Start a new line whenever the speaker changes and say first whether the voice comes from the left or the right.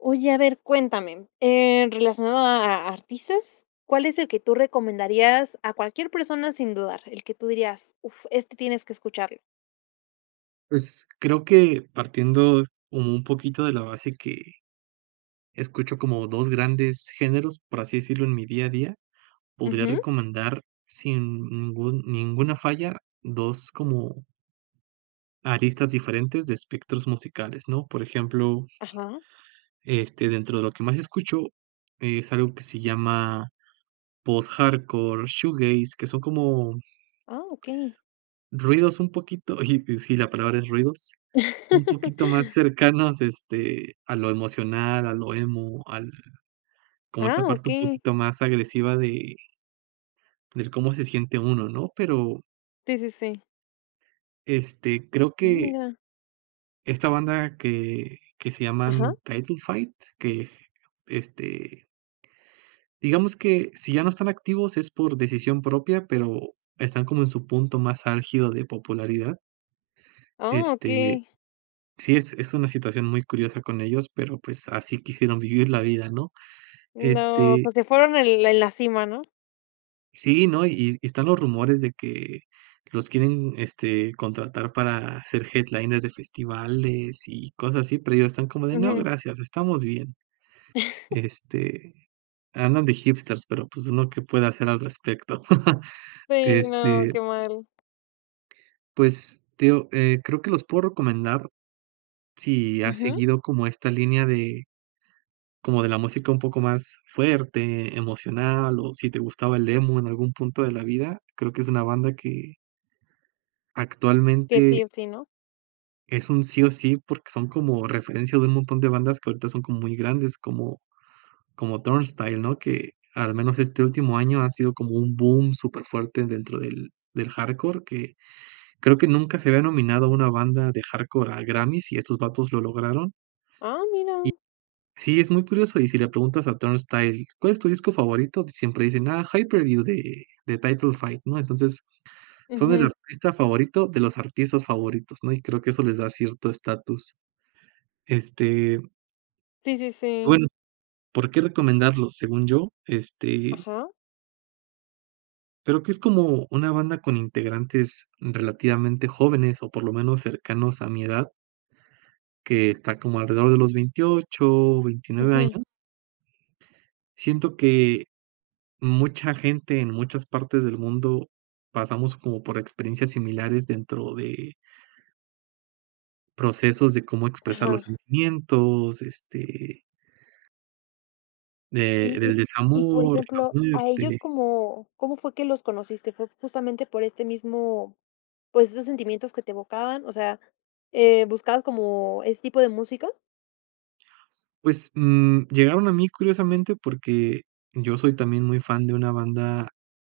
left: Oye, a ver, cuéntame, em, relacionado a a artistas, ¿cuál es el que tú recomendarías a cualquier persona sin dudar?, el que tú dirías: "Uf, este tienes que escucharlo".
right: Pues, creo que partiendo como un poquito de la base que escucho como 2 grandes géneros, por así decirlo, en mi día a día, podría
left: Ujú.
right: recomendar sin ningún ninguna falla 2 como aristas diferentes de espectros musicales, ¿no? Por ejemplo
left: Ajá.
right: este, dentro de lo que más escucho, es algo que se llama post-hardcore shoegaze, que son como
left: Ah, okey.
right: ruidos un poquito ji sí, la palabra es ruidos, un poquito más cercanos, este, a lo emocional, a lo emo, al como
left: Ah,
right: esta parte un
left: okey.
right: poquito más agresiva de del cómo se siente uno, ¿no? Pero
left: Sí, sí, sí.
right: este, creo
left: Mm,
right: que
left: mira.
right: esta banda que que se
left: Ajá.
right: llaman Title Fight que, este digamos que si ya no están activos es por decisión propia, pero están como en su punto más álgido de popularidad.
left: Oh,
right: Este,
left: okey.
right: sí es es una situación muy curiosa con ellos, pero pues así quisieron vivir la vida, ¿no?
left: No, o
right: Este
left: sea, ¿se fueron en en la cima, no?
right: Sí, no, y y están los rumores de que los quieren, este, contratar para hacer headliners de festivales y cosas así, pero ellos están como de: "No,
left: Ujú.
right: gracias, estamos bien." Este, andan de hipsters, pero, pues, ¿uno qué puede hacer al respecto?
left: Si, no,
right: Este
left: que mal.
right: Pues, te digo, eh, creo que los puedo recomendar si has
left: Ujú.
right: seguido como esta línea de como de la música un poco más fuerte, emocional, o si te gustaba el emo en algún punto de la vida. Creo que es una banda que
left: Que sí
right: actualmente
left: o sí, ¿no?
right: es un sí o sí, porque son como referencia de un montón de bandas que ahorita son como muy grandes, como como Turnstile, ¿no?, que al menos este último año ha sido como un boom súper fuerte dentro del del hardcore que creo que nunca se había nominado a una banda de hardcore a Grammy's, y estos vatos lo lograron
left: Ah,
right: Y
left: mira.
right: sí, es muy curioso y si le preguntas a Turnstile: "¿Cuál es tu disco favorito?", siempre dicen: "Ah, Hyperview de de Title Fight", ¿no? Entonces, son el
left: Ujú.
right: artista favorito de los artistas favoritos, ¿no?, y creo que eso les da cierto estatus. Este
left: Sí, sí, sí.
right: Bueno, ¿por qué recomendarlos? Según yo, este
left: Ajá.
right: creo que es como una banda con integrantes relativamente jóvenes, o por lo menos cercanos a mi edad que está como alrededor de los 28, 29
left: Ujú.
right: años. Siento que mucha gente en muchas partes del mundo pasamos como por experiencias similares dentro de procesos de cómo expresar los
left: Ajá.
right: sentimientos, este de
left: Y y
right: del
left: y, por
right: desamor, la
left: ejemplo, ¿a ellos
right: muerte.
left: cómo cómo fue que los conociste?, ¿fue justamente por este mismo pues, esos sentimientos que te evocaban? O sea, eh, ¿buscabas como ese tipo de música?
right: Pues, mm, llegaron a mí curiosamente, porque yo soy también muy fan de una banda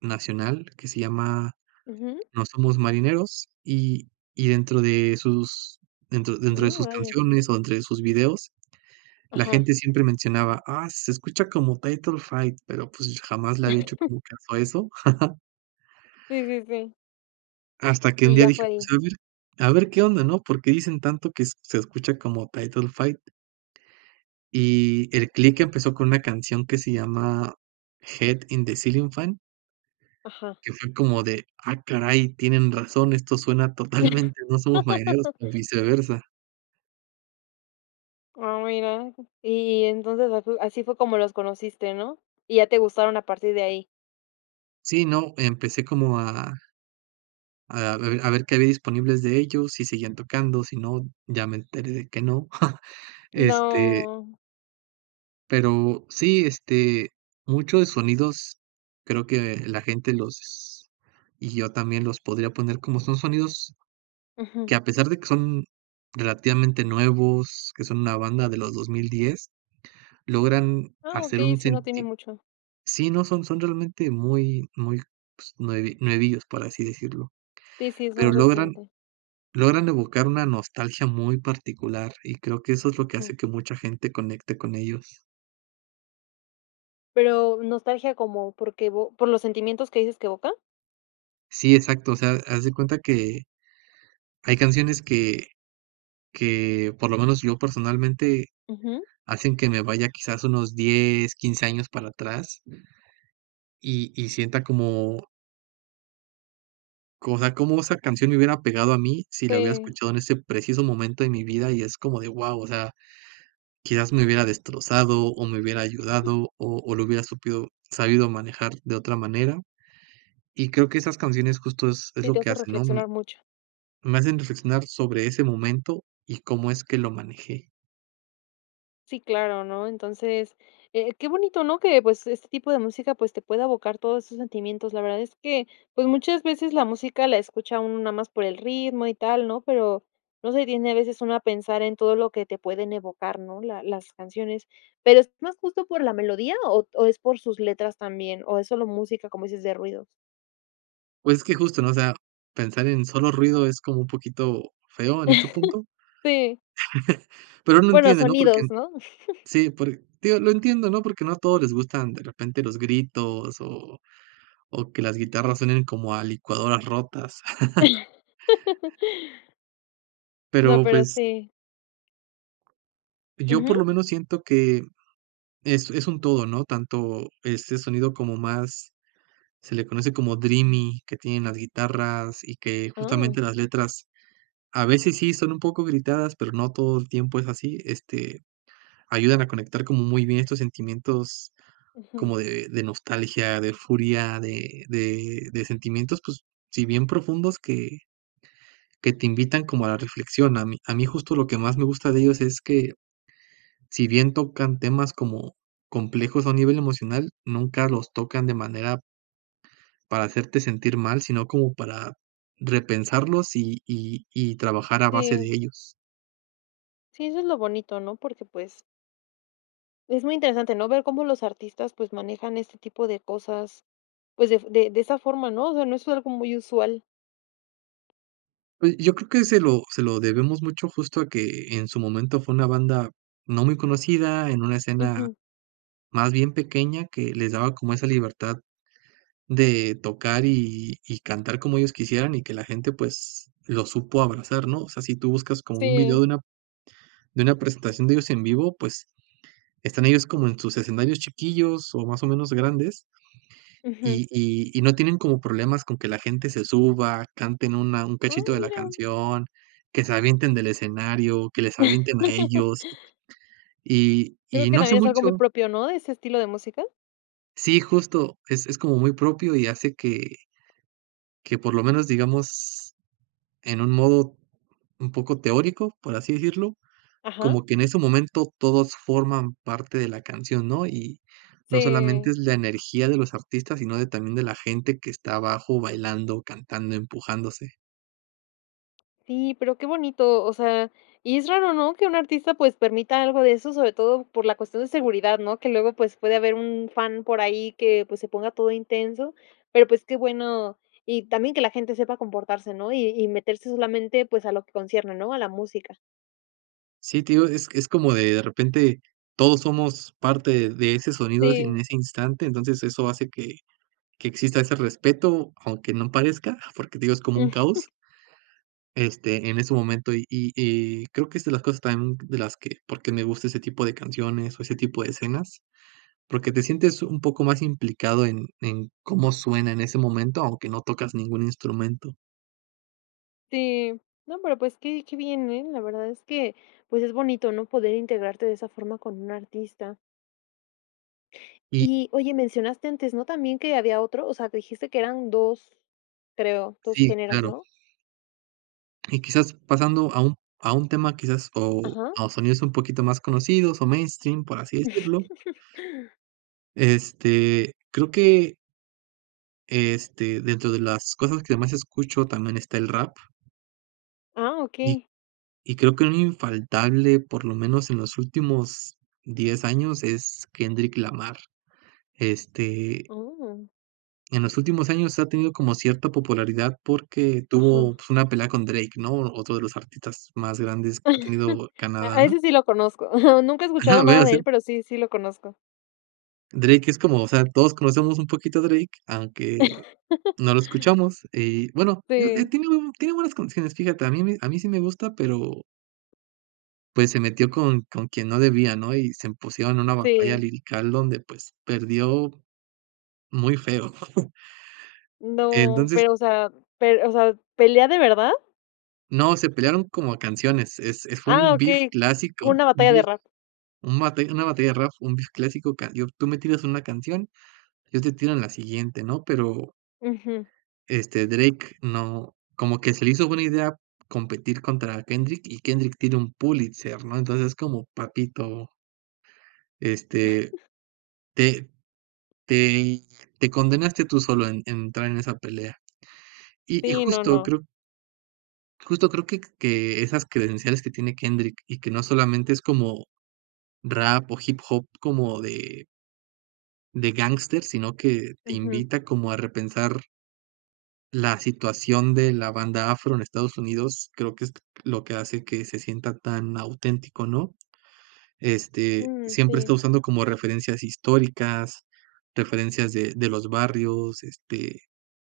right: nacional que se llama,
left: Ujú.
right: No somos marineros, y y dentro de sus dentro dentro de
left: Oh,
right: sus
left: vaya.
right: canciones, o dentro de sus videos, la
left: Ajá.
right: gente siempre mencionaba: "Ah, se escucha como Title Fight", pero, pues, jamás le había hecho como caso a eso.
left: Sí, sí, sí.
right: Hasta que un
left: Y
right: día
left: ya
right: dije:
left: fue
right: "Pues,
left: ahí.
right: a ver a ver qué onda", ¿no?, ¿por qué dicen tanto que se escucha como Title Fight? Y el click empezó con una canción que se llama, "Head in the ceiling fan"
left: Ajá.
right: que fue como de: "Ah caray, tienen razón, esto suena totalmente a No somos marineros o viceversa".
left: Ah mira, y entonces as así fue como los conociste, ¿no?, y ya te gustaron a partir de ahí.
right: Sí, no, empecé como a a ver a ver qué había disponibles de ellos, si siguen tocando, si no, ya me enteré de que no. Este
left: No.
right: pero sí, este, mucho de sonidos creo que la gente los y yo también los podría poner, como son sonidos
left: Ujú.
right: que a pesar de que son relativamente nuevos, que son una banda de los 2010, logran
left: Ah,
right: hacer
left: okey,
right: un
left: sí, no tiene
right: [unintelligible]
left: mucho.
right: sí, no son son realmente muy muy pues, nue nuevillos para así decirlo,
left: Sí, sí, es
right: pero
left: más
right: logran
left: reciente.
right: logran evocar una nostalgia muy particular y creo que eso es lo que
left: Ujú.
right: hace que mucha gente conecte con ellos.
left: Pero, ¿nostalgia cómo?, ¿por qué evo por los sentimientos que dices que evoca?
right: Sí, exacto, o sea, haz de cuenta que, hay canciones que que por lo menos yo personalmente,
left: Ujú.
right: hacen que me vaya quizás unos 10, 15 años para atrás, y y sienta cómo como, o sea, cómo esa canción me hubiera pegado a mi si la hubiera
left: Sí.
right: escuchado en ese preciso momento en mi vida. Y, es como de, guau, o sea, quizás me hubiera destrozado o me hubiera
left: [unintelligible]
right: ayudado o o lo hubiera supido sabido manejar de otra manera. Y, creo que esas canciones justo es es
left: Sí,
right: lo
left: te
right: que
left: hace
right: hacen, ¿no?,
left: reflexionar mucho.
right: me hacen reflexionar sobre ese momento y cómo es que lo manejé.
left: Sí, claro, ¿no? Entonces, eh, qué bonito, ¿no?, que, pues, este tipo de música, pues, te pueda evocar todos esos sentimientos. La verdad es que, pues, muchas veces la música la escucha uno nada más por el ritmo, y tal, ¿no?, pero no se detiene a veces uno a pensar en todo lo que te pueden evocar, ¿no?, la las canciones. ¿Pero es más justo por la melodía, o o es por sus letras también, o es solo música, como dices, de ruidos?
right: Pues, es que justo, ¿no?, o sea, pensar en solo ruido es como un poquito feo en este punto,
left: Sí.
right: pero uno
left: Bueno,
right: entiende, ¿no? Porque
left: sonidos, ¿no?
right: sí, porque te digo, lo entiendo, ¿no?, porque no a todos les gustan de repente los gritos, o o que las guitarras suenen como a licuadoras rotas.
left: No,
right: Pero,
left: pero
right: pues
left: sí.
right: yo por
left: Ujú.
right: lo menos siento que es es un todo, ¿no? Tanto este sonido, como más se le conoce, como dreamy, que tienen las guitarras, y que justamente
left: Ah.
right: las letras a veces sí son un poco gritadas, pero no todo el tiempo es así. Este, ayudan a conectar como muy bien estos sentimientos
left: Ujú.
right: como de de nostalgia, de furia, de de de sentimientos, pues sí, bien profundos, que que te invitan como a la reflexión. A mí a mí justo lo que más me gusta de ellos es que, si bien tocan temas como complejos a nivel emocional, nunca los tocan de manera para hacerte sentir mal, sino como para repensarlos, y y y trabajar a base de
left: Sí.
right: ellos.
left: Sí, eso es lo bonito, ¿no? Porque pues es muy interesante, ¿no?, ver cómo los artistas, pues, manejan este tipo de cosas, pues, de f de de esa forma, ¿no? O sea, no es algo muy usual.
right: Oye, yo creo que se lo se lo debemos mucho justo a que en su momento fue una banda no muy conocida en una escena
left: Ujú.
right: más bien pequeña que les daba como esa libertad de tocar y y cantar como ellos quisieran y que la gente pues los supo abrazar, ¿no? O sea, si tú buscas como un video
left: Sí.
right: de una de una presentación de ellos en vivo, pues, están ellos como en sus escenarios chiquillos o más o menos grandes,
left: Ujú.
right: y y y no tienen como problemas con que la gente se suba, canten una un
left: Ah,
right: cachito de la
left: mira.
right: canción, que se avienten del escenario, que les avienten a ellos, y
left: Creo
right: y
left: que
right: no hace
left: también es algo muy
right: mucho
left: propio, ¿no?, ¿de ese estilo de música?
right: Sí, justo, es es como muy propio y hace que que por lo menos digamos en un modo un poco teórico, por así decirlo,
left: Ajá.
right: como que en ese momento todos forman parte de la canción, ¿no?, y no solamente
left: Sí.
right: es la energía de los artistas, sino de también de la gente que está abajo bailando, cantando, empujándose.
left: Sí, pero qué bonito. O sea, y es raro, ¿no?, que un artista, pues, permita algo de eso, sobre todo por la cuestión de seguridad, ¿no?, que luego, pues, puede haber un fan por ahí que, pues, se ponga todo intenso, pero, pues, qué bueno. Y también que la gente sepa comportarse, ¿no?, y y meterse solamente, pues, a lo que concierne, ¿no?, a la música.
right: Sí, te digo, es es como, de de repente, todos somos parte de ese sonido ese en
left: Sí.
right: ese instante, entonces, eso hace que que exista ese respeto aunque no parezca, porque te digo es como un caos este, en ese momento. Y y y, creo que es de las cosas también, de las que por qué me gusta ese tipo de canciones, o ese tipo de escenas, porque te sientes un poco más implicado en en cómo suena en ese momento, aunque no tocas ningún instrumento.
left: Sí. No, pero, pues, qué qué bien, ¿eh?, la verdad es que, pues, es bonito, ¿no?, poder integrarte de esa forma con un artista.
right: Y
left: Y, oye, mencionaste antes, ¿no?, también que había otro. O sea, dijiste que eran 2, creo, 2
right: Sí,
left: géneros,
right: claro.
left: ¿no?
right: Y quizás, pasando a un a un tema, quizás, o,
left: Ajá.
right: a sonidos un poquito más conocidos, o mainstream, por así decirlo este, creo que este, dentro de las cosas que más escucho también está el rap.
left: Ah,
right: Y,
left: okey.
right: y creo que un infaltable por lo menos en los últimos 10 años es Kendrick Lamar. Este
left: Oh.
right: en los últimos años ha tenido como cierta popularidad, porque tuvo,
left: Ajá.
right: pues, una pelea con Drake, ¿no?, otro de los artistas más grandes que ha tenido
left: A
right: Canadá.
left: a ese sí lo conozco. Nunca he
right: Ajá,
left: escuchado
right: lo voy a
left: nada de él,
right: hacer.
left: pero, sí, sí lo conozco.
right: Drake es como, o sea, todos conocemos un poquito a Drake, aunque, no lo escuchamos. Y bueno, digo, eh,
left: Sí.
right: tiene buen tiene buenas condiciones. Fíjate, a mí me a mí, sí, me gusta, pero pues, se metió con con quien no debía, ¿no?, y se pusieron en una batalla
left: Sí.
right: lírica donde, pues, perdió, muy feo.
left: No,
right: Entonces
left: pero, o sea pero, o sea, ¿pelea de verdad?
right: No, se pelearon como a canciones. Es es fue
left: Ah,
right: un beef
left: okey, como
right: clásico,
left: una
right: un
left: batalla de
right: beef,
left: rap.
right: un batalla una batalla de rap, un beef clásico cayó, tú me tiras una canción, yo te tiro en la siguiente, ¿no? Pero
left: Ujú.
right: este, Drake no como que se le hizo buena idea competir contra Kendrick, y Kendrick tiene un Pulitzer, ¿no?, entonces, es como, papito este, te te te condenaste tú solo en entrar en esa pelea. Y y
left: Sí, no,
right: justo
left: no.
right: creo justo creo que que esas credenciales que tiene Kendrick, y que no solamente es como, rap, o hip hop como de de gángster, sino que te
left: Ujú.
right: invita como a repensar la situación de la banda afro en Estados Unidos. Creo que es lo que hace que se sienta tan auténtico, ¿no? Este,
left: Mm,
right: siempre está
left: sí.
right: usando como referencias históricas, referencias de de los barrios, este,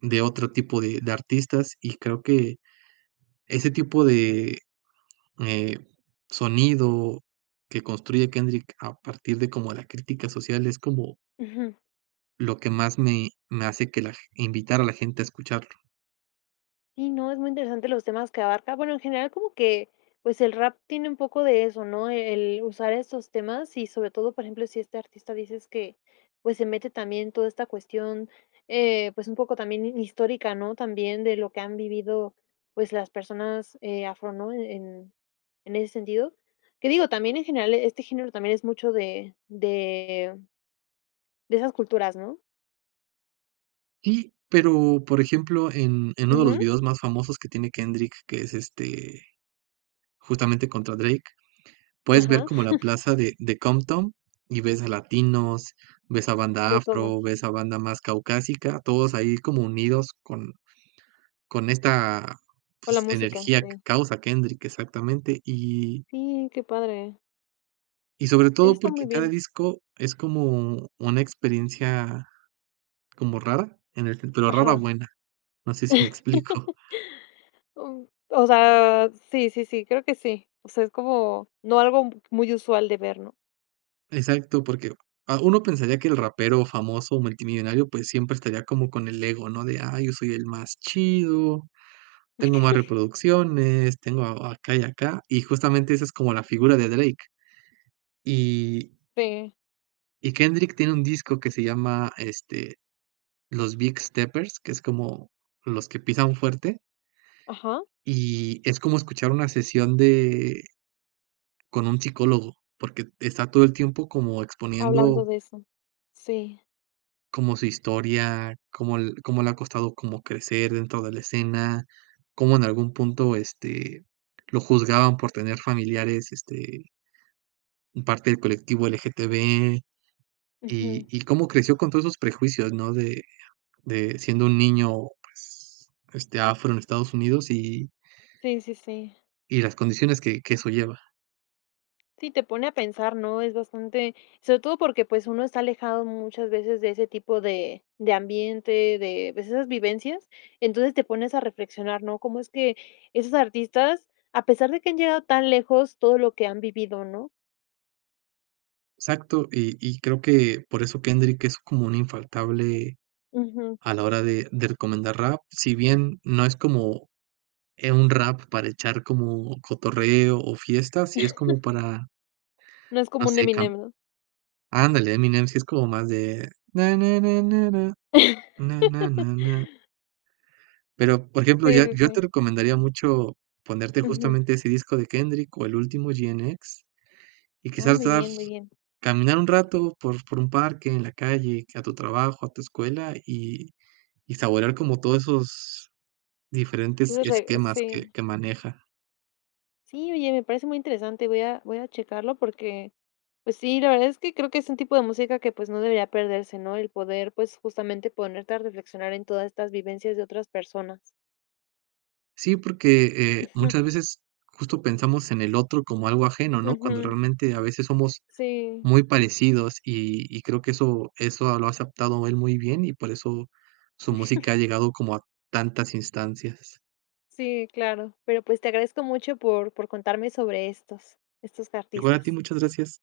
right: de otro tipo de de artistas. Y creo que ese tipo de, eh, sonido que construye Kendrick a partir de como, la crítica social es como
left: Ujú.
right: lo que más me me hace que la invitar a la gente a escucharlo.
left: ¿Sí, no? Es muy interesante los temas que abarca. Bueno, en general como que, pues, el rap tiene un poco de eso, ¿no? E el usar esos temas y, sobre todo, por ejemplo, si este artista dices que, pues, se mete también toda esta cuestión, eh, pues, un poco también hi histórica, ¿no?, también de lo que han vivido, pues, las personas, eh, afro, ¿no?, en en ese sentido. Que digo, también en general, este género, también es mucho de de de esas culturas, ¿no?
right: Sí, pero, por ejemplo, en en 1 de los
left: Ujú.
right: videos más famosos que tiene Kendrick, que es, este, justamente contra Drake, puedes ver
left: Ajá.
right: como la plaza de de Compton y ves a latinos, ves a banda
left: De todo.
right: afro, ves a banda más caucásica, todos ahí como unidos con con esta,
left: Con la
right: pues,
left: música,
right: energía que
left: sí.
right: causa Kendrick, exactamente, y
left: Sí, qué padre.
right: y sobre
left: Eso
right: todo,
left: está muy
right: porque cada
left: bien.
right: disco es como una experiencia como rara, en el ten pero rara
left: Ajá.
right: buena, no sé si me explico.
left: Uh, o sea, sí, sí, sí, creo que sí. O sea, es como, no algo muy usual de ver, ¿no?
right: Exacto, porque, ah, uno pensaría que el rapero famoso, multimillonario, pues, siempre estaría como con el ego, ¿no?, de: "Ay, yo soy el más chido, tengo más reproducciones, tengo acá y acá", y justamente esa es como la figura de Drake. Y
left: Sí.
right: y Kendrick tiene un disco que se llama, este, Los Big Steppers, que es como los que pisan fuerte.
left: Ajá.
right: y es como escuchar una sesión de con un psicólogo, porque et está todo el tiempo como
left: Hablando
right: exponiendo
left: de eso. Sí.
right: como su historia, como l cómo le ha costado como crecer dentro de la escena, cómo en algún punto, este, lo juzgaban por tener familiares, este en parte del colectivo LGTB.
left: Ujú.
right: Y y cómo creció con todos esos prejuicios, ¿no?, de de siendo un niño, pues, este, afro en Estados Unidos y
left: Sí, sí, sí.
right: y las condiciones que que eso lleva.
left: Sí, te pone a pensar, ¿no? Es bastante sobre todo porque, pues, uno está alejado muchas veces de ese tipo de de ambiente, de, pues, esas vivencias, entonces te pones a reflexionar, ¿no?, cómo es que esos artistas, a pesar de que han llegado tan lejos, todo lo que han vivido, ¿no?
right: Exacto, y y creo que por eso Kendrick es como un infaltable
left: Ujú.
right: a la hora de de recomendar rap, si bien no es como, eh, un rap para echar como cotorreo o fiestas sí es como para
left: No es
right: no
left: como un
right: sé can
left: Eminem, ¿no?
right: ándale, Eminem si es como más de: "Na na na na na na na na na." Pero, por ejemplo,
left: Sí,
right: ya
left: sí,
right: yo
left: sí.
right: te recomendaría mucho ponerte
left: Ujú.
right: justamente ese disco de Kendrick o el último GNX, y
left: Ah,
right: quizás te
left: muy bien,
right: vas
left: muy bien.
right: caminar un rato por por un parque en la calle, que a tu trabajo, a tu escuela, y y saborear como todos esos diferentes
left: Tienes raz
right: esquemas que
left: sí.
right: que maneja.
left: Sí, oye, me parece muy interesante, voy a voy a checarlo porque, pues sí, la verdad es que creo que es un tipo de música que, pues, no debería perderse, ¿no? El poder, pues, justamente, ponerte a reflexionar en todas estas vivencias de otras personas.
right: Sí, porque, eh,
left: Ujú.
right: muchas veces justo pensamos en el otro como algo ajeno, ¿no?, cuando
left: Ujú.
right: realmente a veces somos
left: Sí.
right: muy parecidos y y creo que eso eso lo ha aceptado él muy bien y por eso su música ha llegado como a tantas instancias.
left: Sí, claro, pero pues te agradezco mucho por por contarme sobre estos estos
right: Igual a ti,
left: artistas.
right: muchas gracias.